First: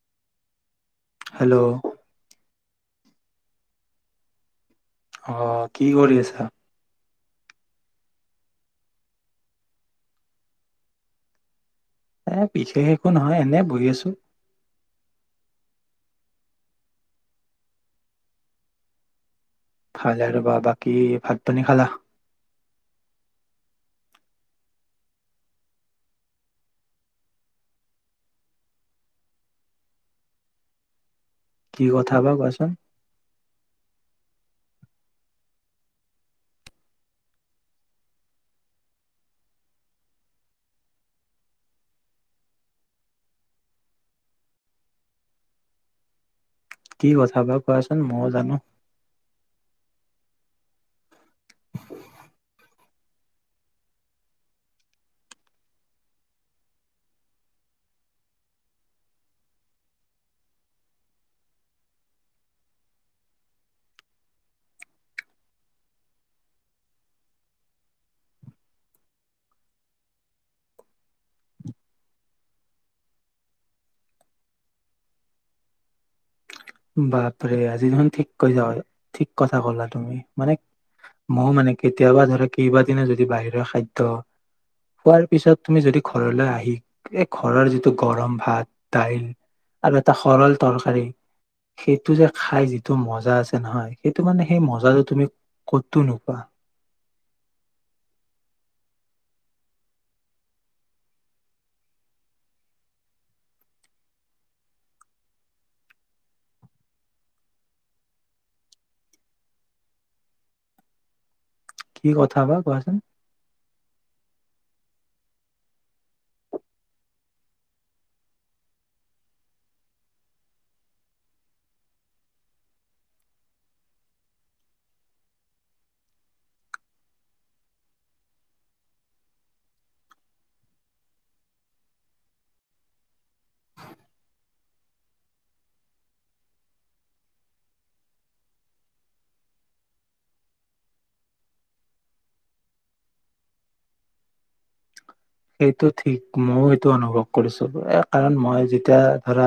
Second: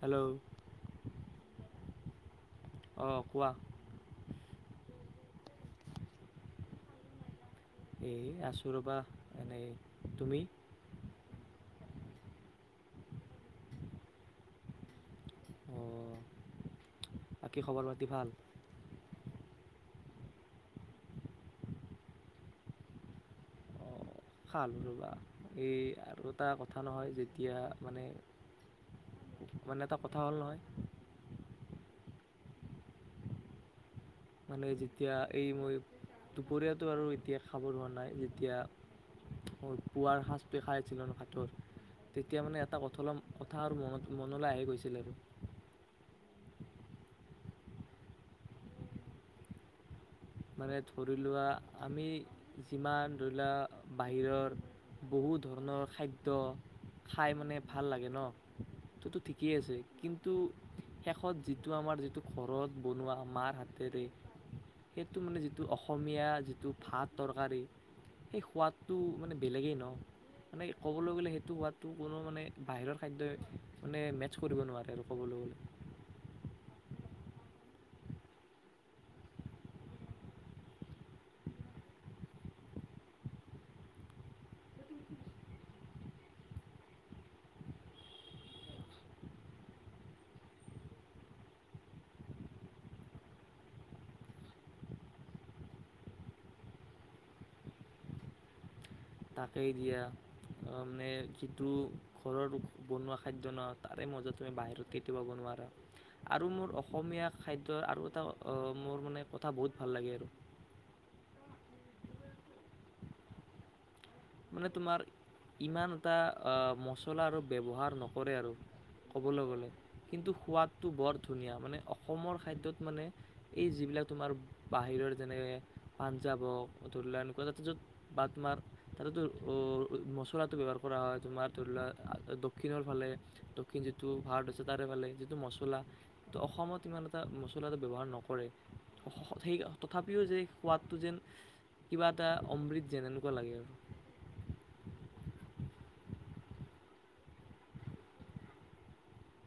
Hello hello অঁ কোৱা আহ কি কৰি আছা এ আছোঁ ৰ'বা এনেই তুমি এ বিশেষ একো নহয় এনে বহি আছো অঁ বাকী খবৰ পাতি ভাল খালে আৰু বা বাকী ভাত পানী খালা খাল ৰ'বা এই আৰু এটা কথা নহয় যেতিয়া মানে মানে এটা কথা হ'ল নহয়। কি কথা বা কোৱাচোন। মানে যেতিয়া এই মই দুপৰীয়াটো আৰু এতিয়া খাব হোৱা নাই যেতিয়া ম পুৱাৰ সাজটো খাইছিলো হাতৰ তেতিয়া মানে এটা কঠ কথা আৰু মনত মনলৈ আহে গৈছিল আৰু। কি কথা বা কোৱাচোন ময়ো জানো। মানে ধৰি লোৱা আমি যিমান ধৰি লোৱা বাহিৰৰ বহু ধৰণৰ খাদ্য খাই মানে ভাল লাগে ন' ত'তো ঠিকেই আছে কিন্তু শেষত যিটো আমাৰ যিটো ঘৰত বনোৱা মাৰ হাতেৰে সেইটো মানে যিটো অসমীয়া যিটো ভাত তৰকাৰী সেই সোৱাদটো মানে বেলেগেই ন' মানে ক'বলৈ গ'লে সেইটো সোৱাদটো কোনো মানে বাহিৰৰ খাদ্যই মানে মেটচ কৰিব নোৱাৰে আৰু ক'বলৈ গ'লে। বাপৰে আজি দেখোন ঠিক কৈ যা ঠিক কথা ক'লা তুমি মানে ময় মানে কেতিয়াবা ধৰা কেইবাদি যদি বাহিৰৰে খাদ্য খোৱাৰ পিছত তুমি যদি ঘৰলৈ আহি এই ঘৰৰ যিটো গৰম ভাত দাইল আৰু এটা সৰল তৰকাৰী সেইটো যে খাই যিটো মজা আছে নহয় সেইটো মানে সেই মজাটো তুমি ক'তো নোপোৱা। তাকেই দিয়া মানে যিটো ঘৰৰ বনোৱা খাদ্য ন' তাৰে মজা তুমি বাহিৰত কেতিয়াবা বনোৱাৰা আৰু মোৰ অসমীয়া খাদ্যৰ আৰু এটা মোৰ মানে কথা বহুত ভাল লাগে আৰু কি কথা বা কোৱাচোন। মানে তোমাৰ ইমান এটা মচলা আৰু ব্যৱহাৰ নকৰে আৰু ক'বলৈ গ'লে কিন্তু সোৱাদটো বৰ ধুনীয়া মানে অসমৰ খাদ্যত মানে এই যিবিলাক তোমাৰ বাহিৰৰ যেনেক পাঞ্জাৱ হওঁক ধৰি লোৱাক এনেকুৱা যাতে য'ত বা তোমাৰ তাতেটো মছলাটো ব্যৱহাৰ কৰা হয় তোমাৰ ধৰি লোৱা দক্ষিণৰ ফালে দক্ষিণ যিটো ভাৰত আছে তাৰে ফালে যিটো মছলা তো অসমত ইমান এটা মছলা এটা ব্যৱহাৰ নকৰে সেই তথাপিও যে সোৱাদটো যেন কিবা এটা অমৃত যেন এনেকুৱা লাগে আৰু। সেইটো ঠিক ময়ো সেইটো অনুভৱ কৰিছো কাৰণ মই যেতিয়া ধৰা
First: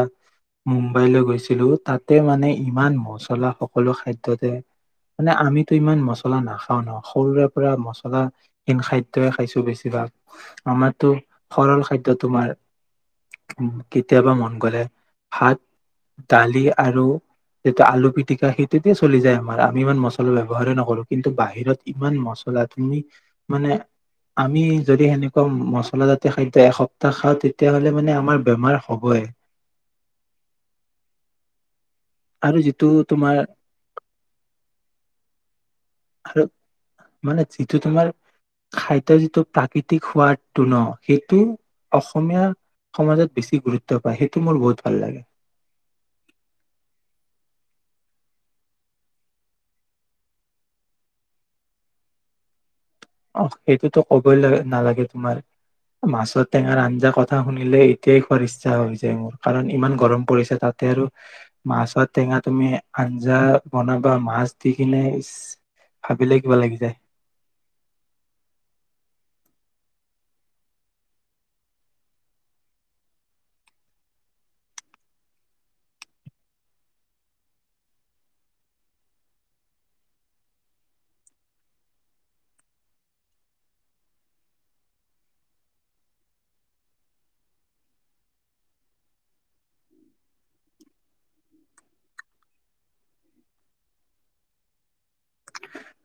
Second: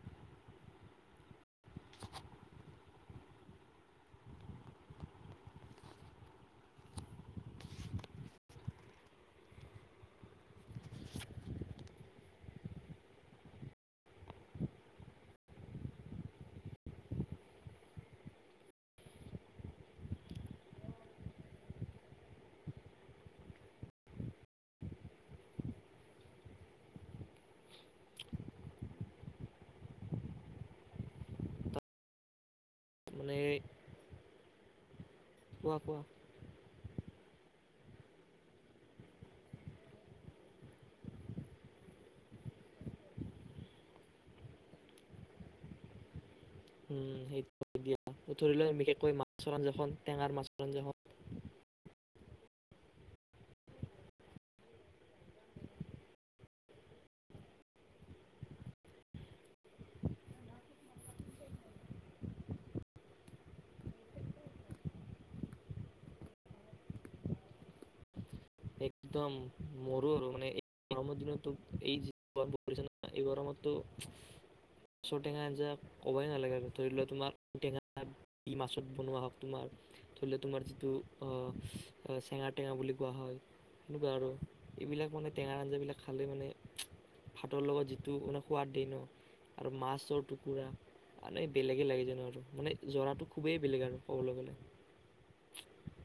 মুম্বাইলৈ গৈছিলো তাতে মানে ইমান মচলা সকলো খাদ্যতে মানে আমিতো ইমান মছলা নাখাওঁ ন' সৰুৰে পৰা মছলা হিন খাদ্যই খাইছো বেছিভাগ। আমাৰতো সৰল খাদ্য তোমাৰ কেতিয়াবা মন গ'লে ভাত, দালি আৰু যিটো আলু পিটিকা সেইটোতে চলি যায় আমাৰ। আমি ইমান মছলা ব্যৱহাৰেই নকৰো। কিন্তু বাহিৰত ইমান মচলা তুমি মানে আমি যদি সেনে কে মছলাজাতীয় খাদ্য এসপ্তাহ খাওঁ তেতিয়াহলে মানে আমাৰ বেমাৰ হ'বই। আৰু যিটো তোমাৰ কোৱা, কোৱা আৰু মানে যিটো তোমাৰ খাদ্য যিটো প্ৰাকৃতি ক সোৱাদটো ন সেইটো অসমীয়া সমাজত বেছি গুৰুত্ব পায়। সেইটো মোৰ বহুত ভাল লাগে। উম সেইটো দিয়া উ ধৰি ল বিশেষকৈ মাছৰ আঞ্জা খন টেঙাৰ মাছৰ আঞ্জাখন অ সেইটোতো কবই লাগ নালাগে। তোমাৰ মাছৰ টেঙাৰ আঞ্জা কথা শুনিলে এতিয়াই খোৱাৰ ইচ্ছা হৈ যায় মোৰ কাৰণ ইমান গৰম পৰিছে তাতে আৰু মাছৰ টেঙা তুমি আঞ্জা বনাবা মাছ দি কিনে ভাবিলে কিবা লাগি যায়। একদম মৰু আৰু মানে এই গৰমৰ দিনতো এই যি গৰম পৰিছে ন এই গৰমতো মাছৰ টেঙা আঞ্জা ক'বই নালাগে আৰু ধৰি লোৱা তোমাৰ টেঙা মাছত বনোৱা হওক তোমাৰ ধৰি লোৱা তোমাৰ যিটো চেঙাৰ টেঙা বুলি কোৱা হয় সনেকুৱা আৰু এইবিলাক মানে টেঙাৰ আঞ্জাবিলাক খালে মানে ভাতৰ লগত যিটো মানে সোৱাদেই ন আৰু মাছৰ টুকুৰা মানে বেলেগেই লাগে জানো আৰু মানে জৰাটো খুবেই বেলেগ আৰু ক'বলৈ গ'লে।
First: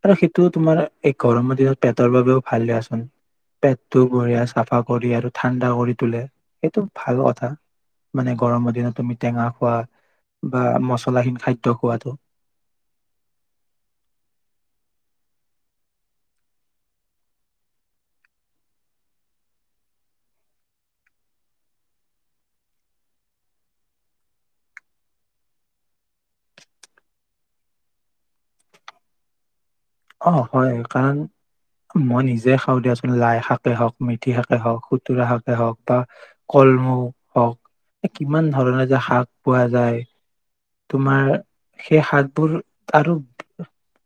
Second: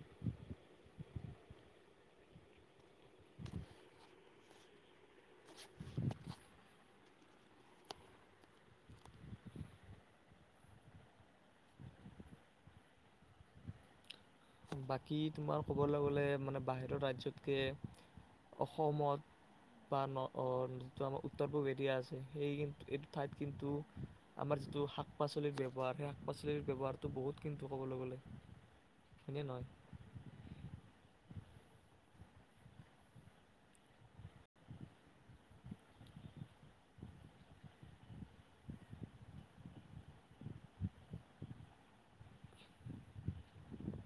আৰু সেইটো তোমাৰ এই গৰমৰ দিনত পেটৰ বাবেও ভাল দিয়চোন। পেটটো বঢ়িয়া চাফা কৰি আৰু ঠাণ্ডা কৰি তলে সেইটো ভাল কথা মানে গৰমৰ দিনত তুমি টেঙা খোৱা বা মচলাহীন খাদ্যয় খোৱাতটো। বাকী তোমাৰ ক'বলৈ গ'লে মানে বাহিৰৰ ৰাজ্যতকৈ অসমত বা যিটো আমাৰ উত্তৰ পূব এৰিয়া আছে সেই এইটো ঠাইত কিন্তু আমাৰ যিটো শাক পাচলিৰ ব্যৱহাৰ সেই শাক পাচলিৰ ব্যৱহাৰটো বহুত কিন্তু ক'বলৈ গ'লে। এনে নহয় অ হয় কাৰণ মই নিজে খাওঁ দিয়চোন লাই শাকে হওক, মিথি শাকে হওক, খুতুৰা শাকে হওক বা কলমৌ হওক কিমান ধৰণৰ যে শাক পোৱা যায়। তোমাৰ সেই শাকবোৰ আৰু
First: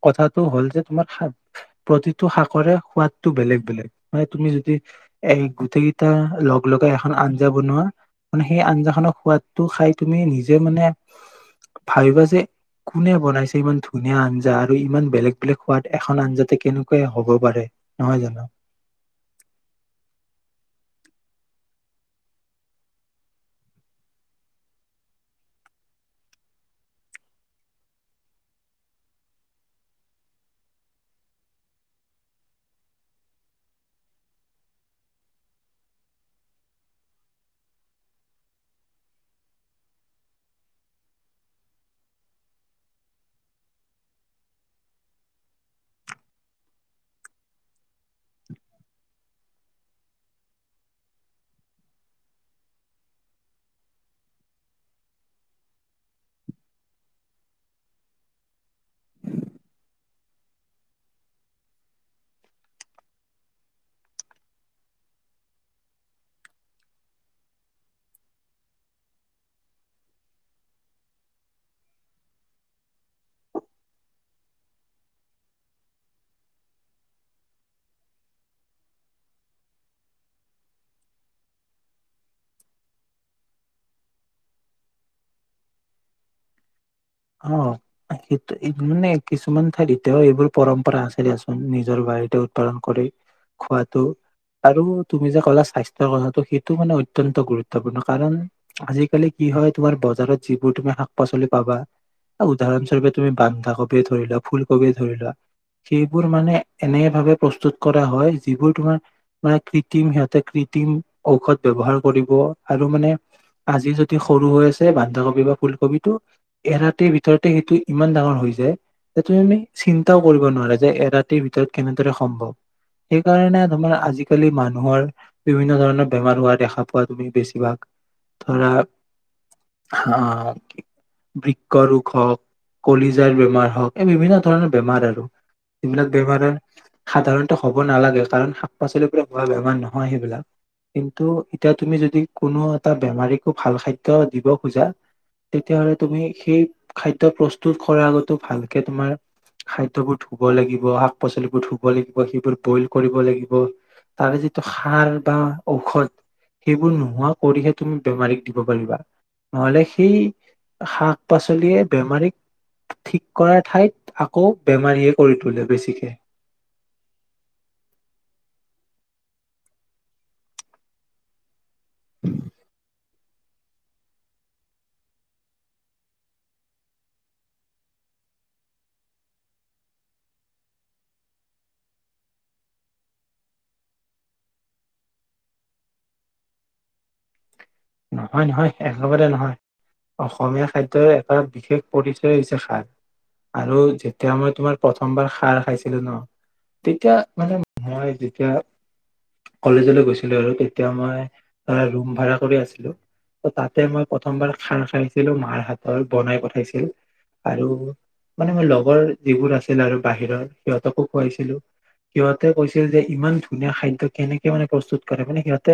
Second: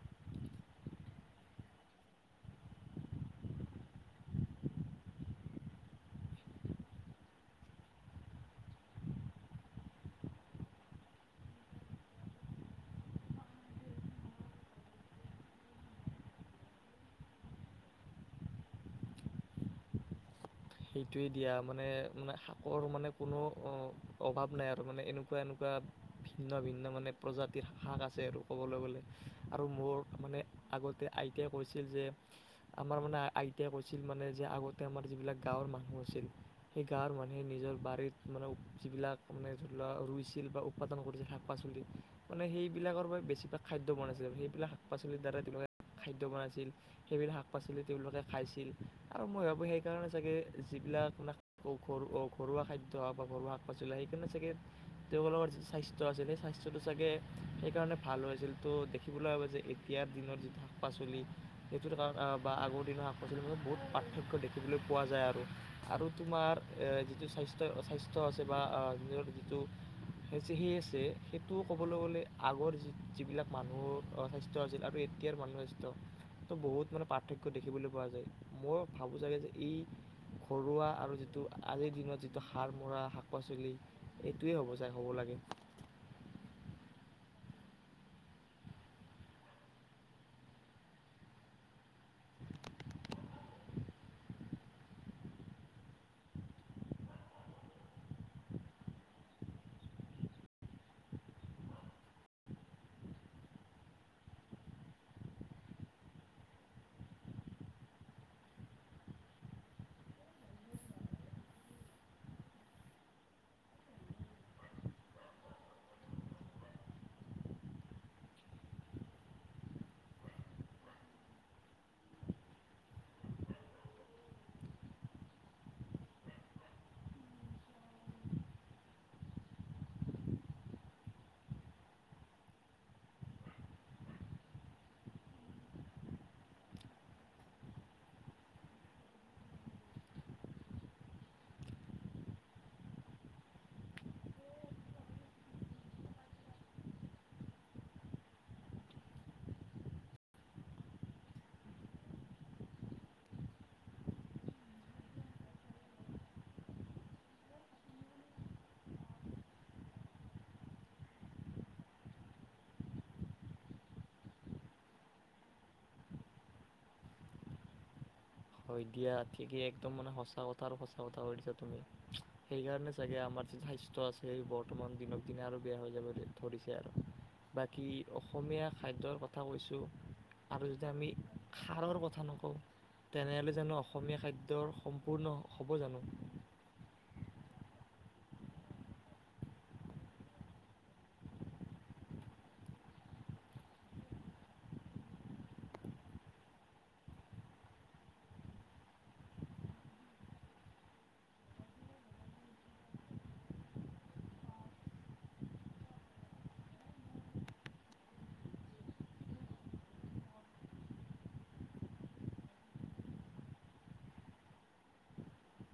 কথাটো হ'ল যে তোমাৰ শাক প্ৰতিটো শাকৰে সোৱাদটো বেলেগ বেলেগ মানে তুমি যদি এ গোটেই কেইটা লগ লগাই এখন আঞ্জা বনোৱা মানে সেই আঞ্জা খনৰ সোৱাদটো খাই তুমি নিজে মানে ভাবিবা যে কোনে বনাইছে ইমান ধুনীয়া আঞ্জা আৰু ইমান বেলেগ বেলেগ সোৱাদ এখন আঞ্জাতে কেনেকুৱাই হ'ব পাৰে নহয় জানো? সেইটোৱে দিয়া মানে মানে শাকৰ মানে কোনো অভাৱ নাই আৰু মানে এনেকুৱা এনেকুৱা ভিন্ন ভিন্ন মানে প্ৰজাতিৰ শাক আছে আৰু ক'বলৈ গ'লে আৰু মোৰ মানে আগতে আইতাই কৈছিল যে আমাৰ মানে আইতাই কৈছিল মানে যে আগতে আমাৰ যিবিলাক গাঁৱৰ মানুহ আছিল সেই গাঁৱৰ মানুহে নিজৰ বাৰীত মানে যিবিলাক মানে ধৰি লোৱা ৰুইছিল বা উৎপাদন কৰিছিল শাক পাচলি মানে সেইবিলাকৰ বাবে বেছিভাগ খাদ্য বনাইছিল সেইবিলাক শাক পাচলিৰ দ্বাৰা তেওঁলোকে খাদ্য বনাইছিল সেইবিলাক শাক পাচলি তেওঁলোকে খাইছিল আৰু মই ভাবোঁ সেইকাৰণে চাগে যিবিলাক মানে ঘৰুৱা খাদ্য হওক বা ঘৰুৱা শাক পাচলি সেইকাৰণে চাগে তেওঁলোকৰ যি স্বাস্থ্য আছিল সেই স্বাস্থ্যটো চাগে সেইকাৰণে ভাল হৈ আছিল ত' দেখিবলৈ পাব যে এতিয়াৰ দিনৰ যিটো শাক পাচলি সেইটোৰ কাৰ বা আগৰ দিনৰ শাক পাচলিৰ মত বহুত পাৰ্থক্য দেখিবলৈ পোৱা যায় আৰু আৰু তোমাৰ যিটো স্বাস্থ্য স্বাস্থ্য আছে বা নিজৰ যিটো হে চি সেই আছে সেইটো ক'বলৈ গ'লে আগৰ যি যিবিলাক মানুহৰ স্বাস্থ্য আছিল আৰু এতিয়াৰ মানুহৰ স্বাস্থ্য তো বহুত মানে পাৰ্থক্য দেখিবলৈ পোৱা যায় মই ভাবোঁ চাগৈ যে ই ঘৰুৱা আৰু যিটো আজিৰ দিনত যিটো সাৰ মৰা শাক পাচলি এইটোৱেই হ'ব য হ'ব লাগে অ সেইটো মানে কিছুমান ঠাইত এতিয়াও এইবোৰ পৰম্পৰা আছে দিয়াচোন। নিজৰ বাৰীতে উৎপাদন কৰি খোৱাটো। আৰু তুমি যে কলা স্বাস্থ্য কথাটো সেইটো মানে অত্যন্ত গুৰুত্বপূৰ্ণ কাৰণ আজিকালি কি হয় তোমাৰ বজাৰত যিবোৰ তুমি শাক পাচলি পাবা উদাহৰণস্বৰূপে তুমি বন্ধাকবিয়ে ধৰি লোৱা, ফুলকবিয়ে ধৰি লোৱা সেইবোৰ মানে এনে ভাবেে প্ৰস্তুত কৰা হয় যিবোৰ তোমাৰ মানে কৃত্ৰিম সিহঁতে কৃত্ৰিম ঔষধ ব্যবহাৰ কৰিব আৰু মানে আজি যদি সৰু হৈ আছে বন্ধাকবি বা ফুলকবিটো এৰাতিৰ ভিতৰতে সেইটো ইমান ডাঙৰ হৈ যায় যে তুমি চিন্তাও কৰিব নোৱা যে এৰাতিৰ ভিতৰত কেনেদৰে সম্ভৱ সেইকাৰণে তোমাৰ আজিকালি মানুহৰ বিভিন্ন ধৰণৰ বেমাৰ হোৱা দেখা পোৱা তুমি বেছিভাগ ধৰা বৃক্ষ ৰোগ হওঁক, কলিজাৰ বেমাৰ হওঁক এই বিভিন্ন ধৰণৰ বেমাৰ আৰু যবিলাক বেমাৰৰ সাধাৰণতে হ'ব নালাগে কাৰণ শাক-পাচলিৰ পৰা হোৱা বেমাৰ নহয় সেইবিলাক কিন্তু এতিয়া তুমি যদি কোনো এটা বেমাৰীকো ভাল খাদ্য দিব খোজা তেতিয়াহ'লে তুমি সেই খাদ্য প্ৰস্তুত কৰাৰ আগতো ভালকে তোমাৰ খাদ্যবোৰ ধুব লাগিব শাক-পাচলিবোৰ ধুব লাগিব সেইবোৰ ব'ইল কৰিব লাগিব তাৰে যিটো সাৰ বা ঔষধ সেইবোৰ নোহোৱা কৰিহে তুমি বেমাৰীক দিব পাৰিবা নহ'লে সেই শাক-পাচলিয়ে বেমাৰীক ঠিক কৰা ঠাইত আকৌ বেমাৰীয়ে কৰি তোলে বেছিকে। হয় দিয়া ঠিকেই একদম মানে সঁচা কথা আৰু সঁচা কথা কছা তুমি সেইকাৰণে চাগে আমাৰ যিটো স্বাস্থ্য আছে সেই বৰ্তমান দিনক দিনে আৰু বেয়া হৈ যাব ধৰিছে আৰু বাকী অসমীয়া খাদ্যৰ কথা কৈছোঁ আৰু যদি আমি খাৰৰ কথা নকওঁ তেনেহ'লে জানো অসমীয়া খাদ্যৰ সম্পূৰ্ণ হ'ব জানো। নহয, নহয় একেবাৰে নহয় অসমীয়া খাদ্যৰ এটা বিশেষ পৰিচয় হৈছে খাৰ আৰু যেতিয়া মই তোমাৰ প্ৰথমবাৰ খাৰ খাইছিলো ন' তেতিয়া মানে মই যেতিয়া কলেজলৈ গৈছিলো আৰু তেতিয়া মই ধৰা ৰুম ভাড়া কৰি আছি তাতে মই প্ৰথমবাৰ খাৰ খাইছিলো মাৰ হাতৰ বনাই পঠাইছিল আৰু মানে মোৰ লগৰ যিবোৰ আছিল আৰু বাহিৰৰ সিহঁতকো খুৱাইছিলো সিহঁতে কৈছিল যে ইমান ধুনীয়া খাদ্য কেনেকে মানে প্ৰস্তুত কৰে মানে সিহঁতে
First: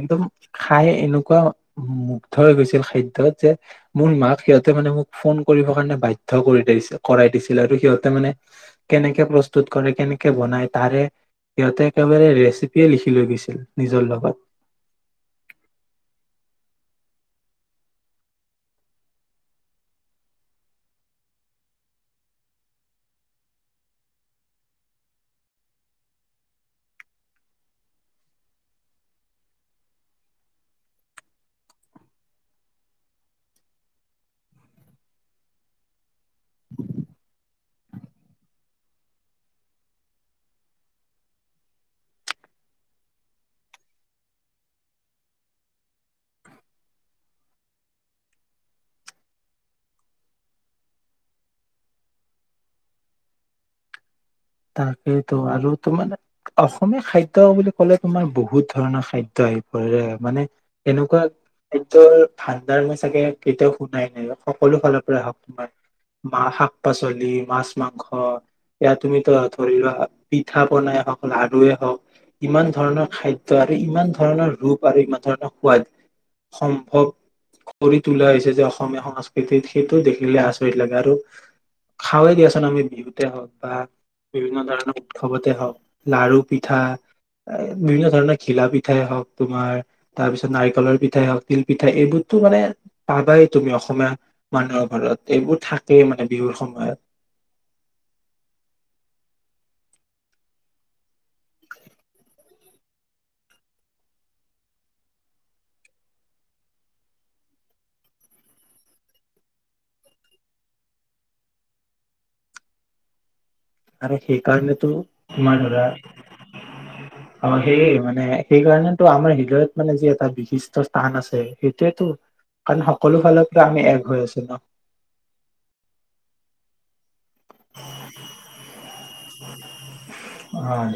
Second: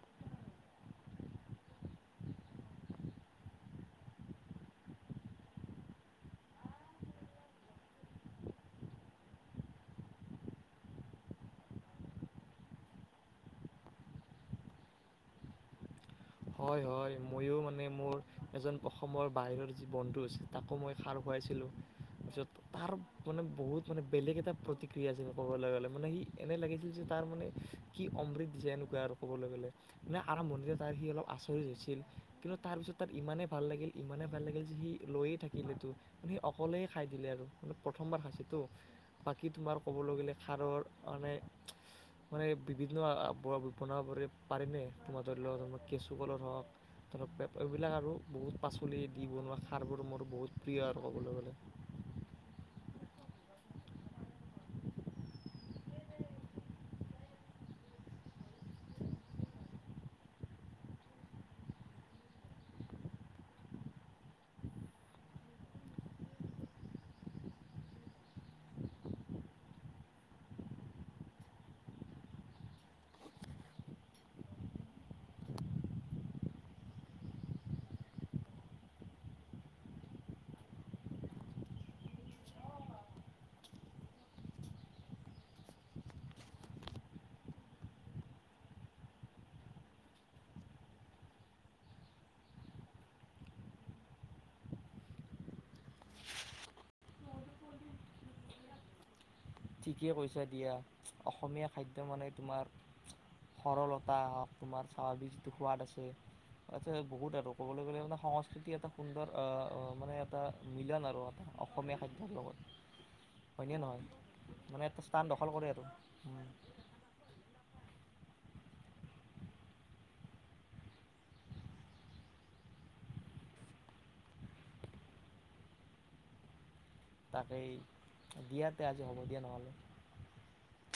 একদম খাই এনে এনেকুৱা মুগ্ধ হৈ গৈছিল খাদ্যত যে মোৰ মাক সিহঁতে মানে মোক ফোন কৰিব কাৰণে বাধ্য কৰি দিছিল কৰাই দিছিল আৰু সিহঁতে মানে কেনেকে প্ৰস্তুত কৰে কেনেকে বনাই তাৰে সিহঁতে একেবাৰে ৰেচিপিয়ে লিখি লৈ গৈছিল নিজৰ লগত। হয়, হয় ময়ো মানে মোৰ এজন অসমৰ বাহিৰৰ যি বন্ধু আছিল তাকো মই সাৰ খুৱাইছিলোঁ য'ত তাৰ মানে বহুত মানে বেলেগ এটা প্ৰতিক্ৰিয়া আছিল ক'বলৈ গ'লে মানে সি এনেই লাগিছিল যে তাৰ মানে কি অমৃত দিছে এনেকুৱা আৰু ক'বলৈ গ'লে মানে আৰম্ভণিতে তাৰ সি অলপ আচৰিত হৈছিল কিন্তু তাৰপিছত তাৰ ইমানেই ভাল লাগিল ইমানেই ভাল লাগিল যে সি লৈয়ে থাকিলেতো মানে সি অকলেই খাই দিলে আৰু মানে প্ৰথমবাৰ খাইছেতো বাকী তোমাৰ ক'বলৈ গ'লে খাৰৰ মানে মানে বিভিন্ন বনাবৰে পাৰেনে তোমাৰ ধৰি লত কেঁচু কলৰ হওঁক ধৰক এইবিলাক আৰু বহুত পাচলি দি বনোৱা খাৰবোৰ মোৰ বহুত প্ৰিয় আৰু ক'বলৈ গ'লে। তাকেইেতো আৰু তোমাৰ অসমীয়া খাদ্য বুলি ক'লে তোমাৰ বহুত ধৰণৰ খাদ্য আহি পৰেৰে মানে এনেকুৱা খাদ্যৰ ভাণ্ডাৰ মই চাগে কেতিয়াও শুনাই নাই সকলো ফালৰ পৰাই আহক তোমাৰ মা শাক'পাচলি, মাছ-মাংস ইয়া তুমি ধৰি লোৱা পিঠা পনাই হওক লাৰুৱে হওঁক ইমান ধৰণৰ খাদ্যয় আৰু ইমান ধৰণৰ ৰূপ আৰু ইমান ধৰণৰ সোৱাদ সম্ভৱ কৰি তোলা হৈছে যে অসমীয়া সংস্কৃতিত সেইটো দেখিলে আচৰিত লাগে আৰু খাৱেই দিয়াচোন আমি বিহুতে হওক বা বিভিন্ন ধৰণৰ উৎসৱতে হওক লাৰু পিঠা বিভিন্ন ধৰণৰ ঘিলা পিঠাই হওঁক তোমাৰ তাৰ পিছত নাৰিকলৰ পিঠাই হওঁক তিল পিঠা এইবোৰতো মানে পাবাই তুমি অসমীয়া মানুহৰ ঘৰত এইবোৰ থাকেই মানে বিহুৰ সময়ত ঠিকেই কৈছা দিয়া অসমীয়া খাদ্য মানে তোমাৰ সৰলতা হক তোমাৰ স্বাভাৱিক যিটো সোৱাদ আছে তছা বহুত আৰু ক'বলৈ গ'লে মানে সংস্কৃতি এটা সুন্দৰ মানে এটা মিলন আৰু এটা অসমীয়া খাদ্যৰ লগত হয়নে নহয়। মানে কাৰণটো এটা স্থান দখল আমাৰ কৰে ধৰা আৰু আ হে মানে সেইকাৰণেটো আমাৰ হৃদয়ত মানে যি এটা বিশিষ্ট স্থান আছে সেইটোৱেটো কাৰণ সকলো ফালৰ পৰা আমি এক হৈ আছো ন তাকেই দিয়াতে আজি হ'ব দিয়া নহ'লে অ